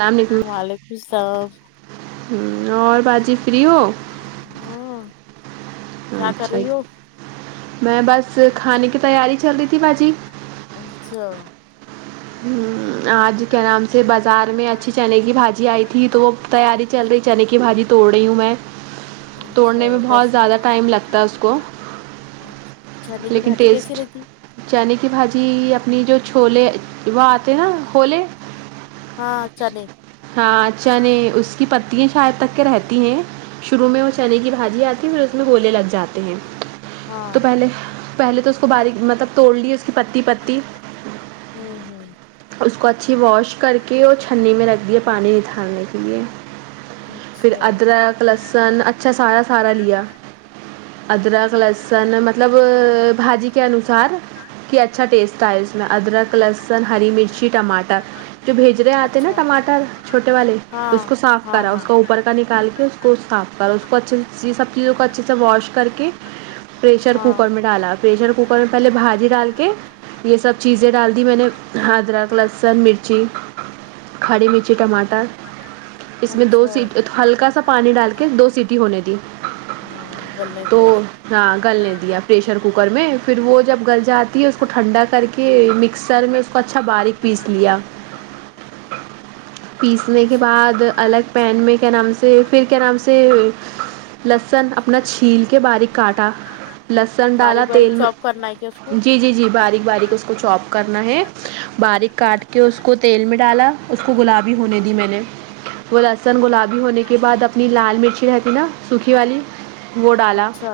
السلام وعلیکم السلام ہوں اور باجی فری ہو ہاں کیا کر اچھا رہی ہو میں بس کھانے کی تیاری چل رہی تھی باجی اچھا ہوں آج کیا نام سے جسے بازار میں اچھی چنے کی بھاجی آئی تھی تو وہ تیاری چل رہی چنے کی بھاجی توڑ رہی ہوں میں اچھا توڑنے میں بہت کیس زیادہ ٹائم لگتا ہے اس کو ا چنے کی لیکن باجی کیسی ٹیسٹ رہتی چنے کی بھاجی اپنی جو چھولے وہ آتے ہے ہولے ہاں چنے ہاں چنے اس کی پتیاں شاید تک کے رہتی ہیں شروع میں وہ چنے کی بھاجی آتی پھر اس میں ہولے لگ جاتے ہاں تو پہلے پہلے تو اس کو باریک مطلب توڑ لی اس کی پتی پتی ہوں ہوں اس کو اچھی واش کر کے اور چھننی میں رکھ دیا پانی نتھر نے کے لیے پھر اچھا ادرک لہسن اچھا سارا سارا لیا ادرک لہسن مطلب بھاجی کے انوسار کہ اچھا ٹیسٹ آ ے اس میں ادرک لہسن ہری مرچی ٹماٹر جو بھیج رہے آتے نا اچھا ٹماٹر چھوٹے والے ہاں اس کو صاف ہاں کرا اس ہاں کا اوپر اوپر کا نکال کے اس کو صاف کرو اس کو اچھے سے یہ سب چیزوں کو اچھے سے واش کر کے پریشر ہاں کوکر میں ڈالا پریشر کوکر میں پہلے بھاجی ڈال کے یہ سب چیزیں ڈال دی میں نے ادرک لہسن لسن مرچی کھاری مرچی ٹماٹر اس میں دو اچھا سی ہلکا سا پانی ڈال کے دو سیٹی ہونے دی ہاں گلنے تو دیا اس کو ہاں گلنے دیا پریشر کوکر میں پھر وہ جب گل جاتی ہے اس کو ٹھنڈا کر کے مکسر میں اس کو اچھا باریک پیس لیا پیسنے کے اچھا بعد الگ پین میں گرم سے پھر گرم سے لہسن اپنا چھیل کے باریک کاٹا لہسن ڈالا باریک باریک تیل میں چوپ کرنا ہے کیا اس کو جی جی جی باریک باریک اس کو چاپ کرنا ہے باریک کاٹ کے اس کو تیل میں ڈالا اس کو گلابی ہونے دی میں نے وہ لستن گلابی ہونے کے بعد اپنی لال مرچی رہتی نا سوکھی والی وہ ڈالا اچھا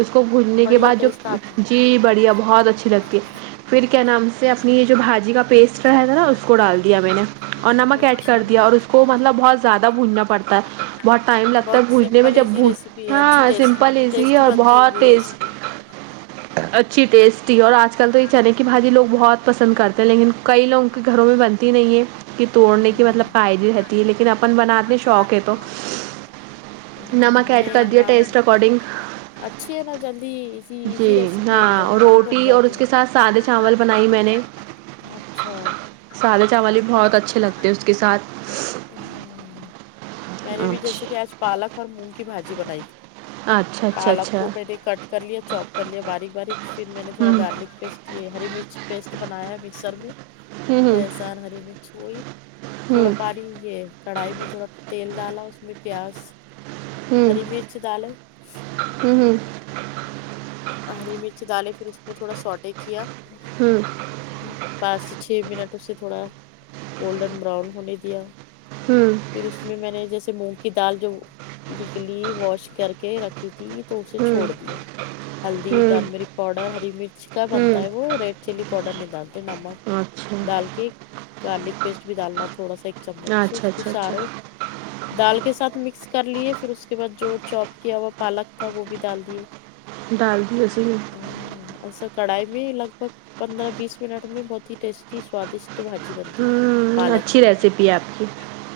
اس کو بھجنے کے بڑھیا بعد ٹیسٹ آتا ہے جی بڑھیا بہت اچھی لگتی ہے پھر کیا نام سے اپنی جو بھاجی کا پیسٹ رہا تھا نا اس کو ڈال دیا میں نے اور نمک ایڈ اچھا کر دیا اور اس کو مطلب بہت زیادہ بھوننا پڑتا ہے بہت ٹائم لگتا بہت ہے بھوننے میں سمپل جب ایزی ریسیپی ہے بھوننا اچھی سمپل ٹیسٹ ایزی ٹیسٹی اور بنتی ہوں گی بہت وہ ٹیسٹ ریسیپی اچھی ٹیسٹی اور آج کل تو یہ چنے کی بھاجی لوگ بہت پسند کرتے ہیں لیکن کئی لوگوں کے گھروں میں بنتی نہیں ہے کہ توڑنے کی مطلب پائدی رہتی ہے لیکن اپن بناتے شوق ہے تو ہ نمک ایڈ کر دیے ٹیسٹ اکارڈنگ اچھی ہے نا جلدی ایزی ایزی جی ریسیپی ہے ایک دم ہاں جلد ہی بن روٹی اور جاتی اس کے ساتھ سادے چاول بنائی میں نے اچھا سادے چاول بھی بہت اچھے لگتے ہیں اس کے ساتھ ہ میں نے بھی جیسے کہ اچھا آج پالک اور مونگ کی بھاجی بنائی تھی اچھا اچھا پالک اچھا کو میں نے کٹ کر لیا چوپ کر لیا باریک باریک پھر میں نے تھوڑا ہوں گارلک پیسٹ یہ ہری مرچ پیسٹ بنایا مکسر میں ہوں لہسن ہری مرچ وہی تھوڑا ہوں پانی یہ کڑھائی میں تھوڑا تیل ڈالا اس میں پیاز ہوں ہری مرچ دالیں ہوں ہوں ہری مرچ ڈالے پھر اس میں تھوڑا سوٹے کیا پانچ سےچھ منٹ اس سے تھوڑا گولڈن براؤن ہونے دیا ہوں پھر اس میں میں نے جیسے مونگ کی دال جو گیلی واش کر کے رکھی تھی تھی تو اسے ہوں چھوڑ دیا ہلدی ہوں ٹرمیرک پاؤڈر ہری مرچ کا بنتا ہوں ہے وہ ریڈ چلی پاؤڈر نہیں ڈالتے نمک اچھا ڈال کے گارلک پیسٹ بھی ڈالنا تھوڑا سا ایک اچھا چمچ پھر اچھا اچھا سارا دال کے ساتھ مکس کر لیے پھر اس کے بعد جو چوپ کیا ہوا پالک تھا وہ بھی ڈال دیے ڈال دی اسی میں او ایسا کڑھائی میں لگ بگ پندرہ بیس منٹ میں بہت ہی ٹیسٹی سوادشٹ بھاجی بنتی ہوں پالک اچھی کی ریسیپی ہے آپ کی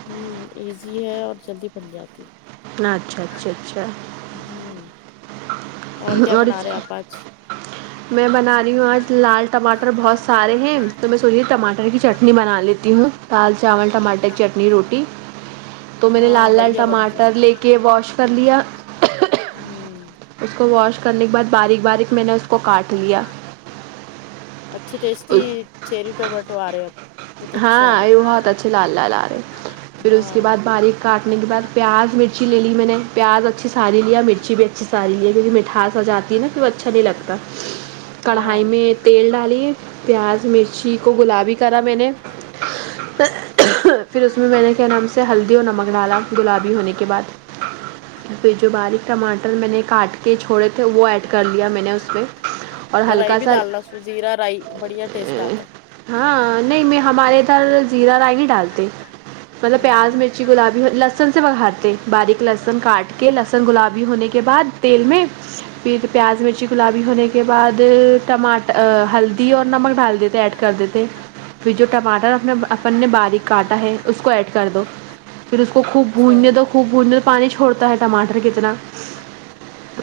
ہوں ایزی ہے اور جلدی بن جاتی اچھا اچھا اچھا ہوں اور اس ہ میں بنا رہی ہوں آج لال ٹماٹر بہت سارے ہیں تو میں سوچے ٹماٹر کی چٹنی بنا لیتی ہوں دال چاول ٹماٹر چٹنی روٹی تو میں نے ہاں لال لال بڑھیا بنتی ٹماٹر لے کے ہے۔ واش کر لیا ہوں اس کو واش کرنے کے بعد باریک باریک میں نے اس کو کاٹ لیا اچھی ٹیسٹی چیری ٹماٹو آ رہے اب بہت اچھے آ ہاں یہ رہے بہت اچھے لال لال آ رہے پھر اس کے ہاں بعد باریک کاٹنے کے بعد پیاز مرچی لے لی میں نے پیاز اچھی ساری لیا مرچی بھی اچھی ساری لہے کیونکہ مٹھاس جاتی ہے نا کہ وہ اچھا نہیں لگتا ہاں کڑھائی میں تیل ڈالیے پیاز مرچی کو گلابی کرا میں نے پھر اس میں میں نے کیا نام سے ہلدی اور نمک ڈالا گلابی ہونے کے بعد پھر جو باریک ٹماٹر میں نے کاٹ کے چھوڑے تھے وہ ایڈ کر لیا میں نے اس پہ اور رائی بھی ڈالنا سو زیرا رائی بڑھیا ٹیسٹ آتا ہاں نہیں میں ہمارے ادھر زیرہ رائی بھی ڈالتے مطلب ہاں پیاز مرچی گلابی لہسن سے بگارتے باریک لہسن کاٹ کے لہسن گلابی ہونے کے بعد تیل میں پ پیاز مرچ کچی گلابی ہونے کے بعد ٹماٹر ہلدی اور نمک ڈال دیتے ایڈ کر دیتے پھر جو ٹماٹر اپنے اپن نے باریک کاٹا ہے اس کو ایڈ کر دو پھر اس کو خوب اچھا بھوننے دو خوب بھوننے پر پانی چھوڑتا ہے ٹماٹر کتنا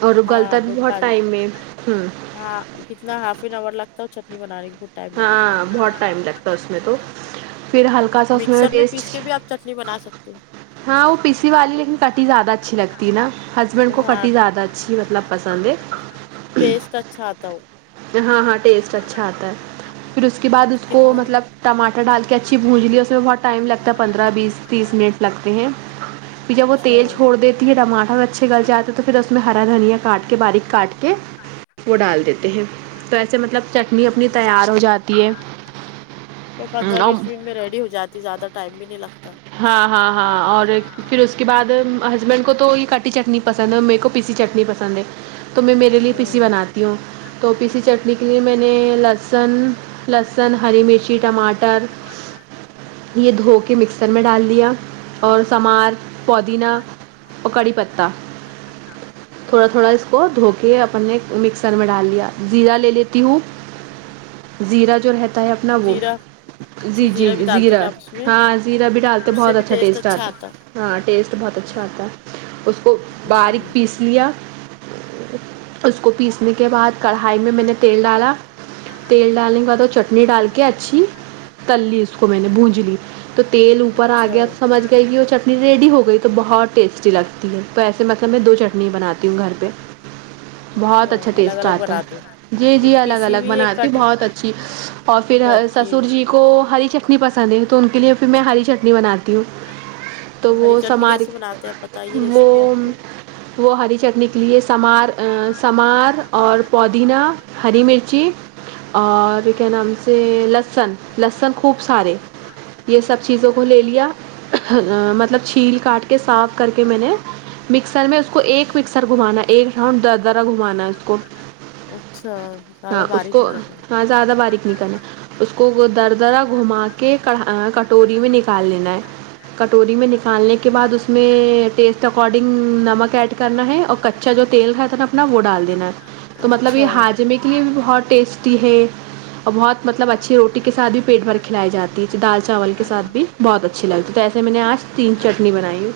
اور ہاں گلتا بھی بہت پانی ٹائم ہے ہوں ہاں کتنا ہاف این آور لگتا ہو چٹنی بنانے کو ہاں بہت ٹائم لگتا اس میں تو پھر ہلکا سا اس مکسر میں پیس ٹیسٹ کے بھی آپ چٹنی بنا سکتے ہیں ہاں وہ پیسی والی لیکن کٹی زیادہ اچھی لگتی ہے نا ہسبینڈ کو ہاں فٹی زیادہ اچھی مطلب پسند ہے ٹیسٹ اچھا آتا ہو ہاں ہاں ٹیسٹ اچھا آتا ہے پھر اس کے بعد اس کو کتنا مطلب ٹماٹر ڈال کے اچھی بھون لیی اس میں بہت ٹائم لگتا ہے پندرہ بیس تیس منٹ لگتے ہیں جب وہ اچھا تیل چھوڑدے ٹماٹر اچھے گل جاتے تو پھر اس میں ہرا دھنیا کاٹ کے باریک کاٹ کے وہ ڈال دیتے ہیں تو ایسے مطلب چٹنی اپنی تیار ہو جاتی ہے پندرہ اور بیس منٹ میں ریڈی ہو جاتی زیادہ ٹائم بھی نہیں لگتا ہاں ہاں ہاں اور پھر اس کے بعد ہسبینڈ کو تو یہ کاٹی چٹنی پسند ہے میرے کو پیسی چٹنی پسند ہے تو میں میرے لیے پیسی ہوں بناتی ہوں تو پیسی چٹنی کے لیے میں نے لہسن لہسن ہری مرچی ٹماٹر یہ دھو کے مکسر میں ڈال دیا اور سمار پودینہ اور کڑی پتہ تھوڑا تھوڑا اس کو دھو کے اپنے مکسر میں ڈال لیا زیرہ لے لیتی ہوں زیرہ جو رہتا اپنا وہ زیرہ اچھا جی جی زیرہ بھی ڈالتے زیرا کیا آپ اس میں ہاں زیرا بھی ڈالتے بہت اچھا ٹیسٹ آتا ہاں ٹیسٹ بہت اچھا آتا ہے اس کو باریک ہوں پیس لیا اس کو پیسنے کے بعد کڑھائی میں میں نے تیل ڈالا تیل ڈالنے کے بعد اور چٹنی ڈال کے اچھی تللی اس کو میں نے بونج لی تو تیل اوپر آ اچھا گیا تو سمجھ گئی کہ وہ چٹنی ریڈی ہو گئی تو بہت ٹیسٹی لگتی ہے تو ایسے مطلب میں دو چٹنی بناتی ہوں گھر پہ بہت اچھا الگ ٹیسٹ الگ آتا ہے بناتے جی ایک جی الگ پیسی الگ ہوئی ایک بناتی کٹ بہت اچھی اور پھر کٹ کی سسر ہوئی جی کو ہری چٹنی پسند ہے تو ان کے لیے پھر میں ہری چٹنی بناتی ہوں تو ہری وہ چٹنی سمار کیسی بناتے ہیں آپ بتائیے وہ ریسیپی آپ کی وہ ہری چٹنی یہ لیے سمار سمار اور پودینہ ہری مرچی اور یہ کیا نام سے لہسن لہسن خوب سارے یہ سب چیزوں کو لے لیا مطلب چھیل کاٹ کے صاف کر کے میں نے مکسر میں اس کو ایک فکسر گھمانا ایک راؤنڈ در درا گھمانا ہے اس کو اچھا زیادہ ہاں اس باریک کو نہیں کرنی ہاں زیادہ باریک ن کرنا اس کو در درا گھما کے کڑھا کٹوری میں نکال لینا ہے کٹوری میں نکالنے کے بعد اس میں ٹیسٹ اکارڈنگ نمک ایڈ کرنا ہے اور کچا جو تیل رہا تھا نا اپنا وہ ڈال دینا ہے تو مطلب اچھا یہ ہاجم کی لیے بھی بہت ٹیسٹی ہے اور بہت مطلب اچھی روٹی کے ساتھ بھی پیٹ بھر کھلائی جاتی دال چاول کے ساتھ ہمم بھی بہت اچھی لگتی ہے تو ایسے میں نے آج تین چٹنی بنائی ہو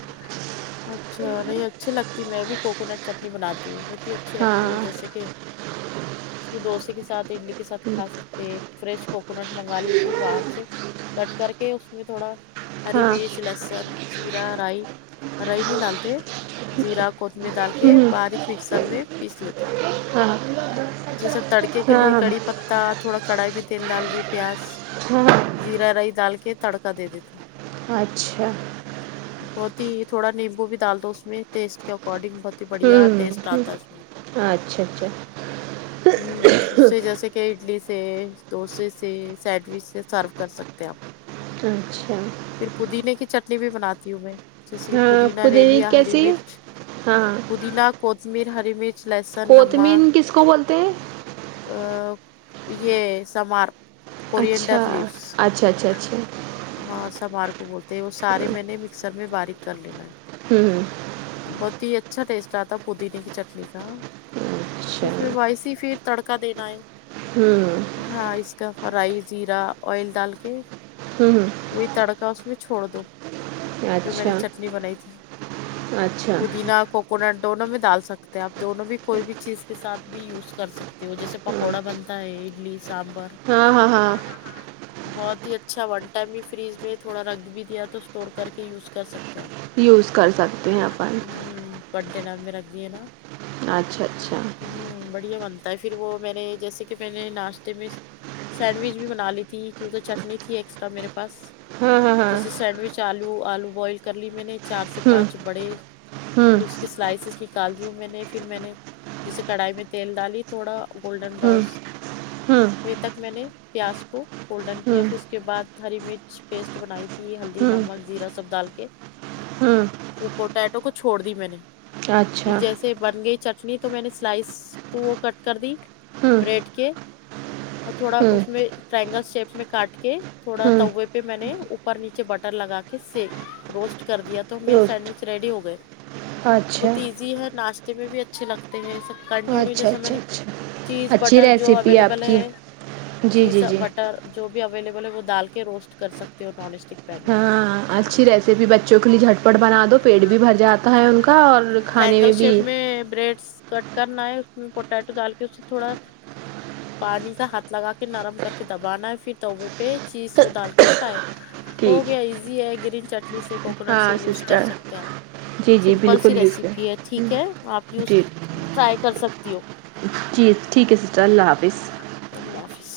اچھا نہیں اچھی لگتی میں بھی کوکونٹ چٹنی بناتی ہوں بہت ہی ا اچھی لگتی ہو ہاں جیسے کہ اس ڈوسے کے ساتھ اڈلی کے ساتھ کھا سکتے ہیں فریش کوکونٹ منگا لی تھی باہر سے کٹ کر کے اس میں تھوڑا ہری ہاں مرچ لہسن جیرا رائی رائی نی ڈالتے زیرا کوتمیر ڈال کے باریک مکسر میں پیس لیتے ہاں جیسے تڑکے کے لیے ہاں کڑی پتتا تھوڑا کڑھائی میں تیل ڈال دیے پیاز ہاں زیرا رائی ڈال کے تڑکا دے دیتے اچھا بہت ہی تھوڑا نیمبو بھی ڈال دو اس میں ٹیسٹ کے اکارڈنگ بہت ہی بڑھیا ہوں ٹیسٹ ہوں آتا ہے اس میں اچھا اچھا ہوں اس سے جیسے کہ اڈلی سے ڈوسے سے سینڈوچ سے سرو کر سکتے آپ اچھا پھر پودینے کی چٹنی بھی بناتی ہوں میں ہاں پودینا لے پودینے لیا کی ہری کیسی مرچ ہاں پودینا کوتمیر ہری مرچ لہسن نمک کوتمین کس کو بولتے ہیں ا یہ سمار اچھا کورینڈر لیوس اچھا اچھا اچھا ہاں سمار کو بولتے ہیں وہ سارے میں نے مکسر میں باریک کر لینا ہے ہممم بہت ہی اچھا ٹیسٹ آتا پودینے کی چٹنی کا اچھا اس میں وائس اس پھر تڑکا دینا ہے ہوں ہاں اس کا فرائی زیرا آئل ڈال کے ہوں وہی تڑکا اس میں چھوڑ دو جو میں نے اچھا چٹنی بنائی تھی اچھا پودینہ کوکونٹ دونوں میں ڈال سکتے آپ دونوں بھی کوئی بھی چیز کے ساتھ بھی یوز کر سکتے ہو جیسے پکوڑا بنتا ہے اڈلی سانبر ہاں ہاں ہاں بہت ہی اچھا ون ٹائم ہی فریج میں تھوڑا رکھ بھی دیا تو اسٹور کر کے یوز کر سکتے یوز کر سکتے ہیں اپن ہمم کنٹینر میں رکھ دی ہے نا اچھا اچھا ہوں بڑھیا بنتا ہے پھر وہ میں نے جیسے کہ میں نے ناشتے میں سینڈوچ بھی بنا لی تھی کیوں تو چٹنی تھی ایکسٹرا میرے پاس ہاں ہاں ہاں جیسے سینڈوچ آلو آلو بوائل کر لی میں نے چار سے ہوں پانچ بڑے ہوں پھر اس کے سلائسیز نکال دی ہوں میں نے پھر میں نے جیسے کڑائی میں تیل ڈالی تھوڑا گولڈن ہوں براؤز ہوں ہوے تک میں نے پیاز کو فولڈن کیا ہوں پھر اس اس کے بعد ہری مرچ پیسٹ بنائی تھی ہلدی ہوں نمک زیرا سب ڈال کے ہوں وہ پوٹیٹو کو چھوڑ دی میں نے پھر اچھا جیسے بن گئے چٹنی تو میں نے سلائس کو کٹ کر دی ہوں بریڈ کے اور تھوڑا ہوں اس میں ٹرائنگل شیپ میں کاٹ کے تھوڑا ہوں توے پہ میں نے اوپر نیچے بٹر لگا کے سک روسٹ کر دیا تو میرے سینڈوچ ریڈی ہو گئے اچھا بہت ایزی ہے ناشتے میں بھی اچھے لگتے ہیں سب کنٹینیو اچھا جیسا میں نے چیز اچھی بٹر جو ریسیپی اویلیبل آپ کی ہے جی جی چیز جی بٹر جو بھی اویلیبل ہے وہ ڈال کے روسٹ کر سکتے ہو نان اسٹک پین میں آپ ہاں اچھی ریسیپی بچوں کے لیے جھٹپٹ بنا دو پیٹ بھی بھر جاتا ہے ان کا اور کھانے ٹرائنگل میں بھی شیپ بریڈس کٹ کرنا ہے اس میں پوٹیٹو ڈال کے اسے تھوڑا پانی کا ہاتھ لگا کے نرم کر کے دبانا ہے پھر توے پہ چیز وہ ڈال کے فرائی ہو ٹھیک گیا ہے ایزی ہے گرین چٹنی سے کوکونٹ سے ہاں یوز کر سسٹر سکتے ہیں آپ جی جی سمپل سی بالکل یوز ریسیپی ہے کریں ٹھیک ہے آپ یوز جی ٹرائی کر سکتی ہو جی ٹھیک ہے شکریہ اللہ حافظ اللہ حافظ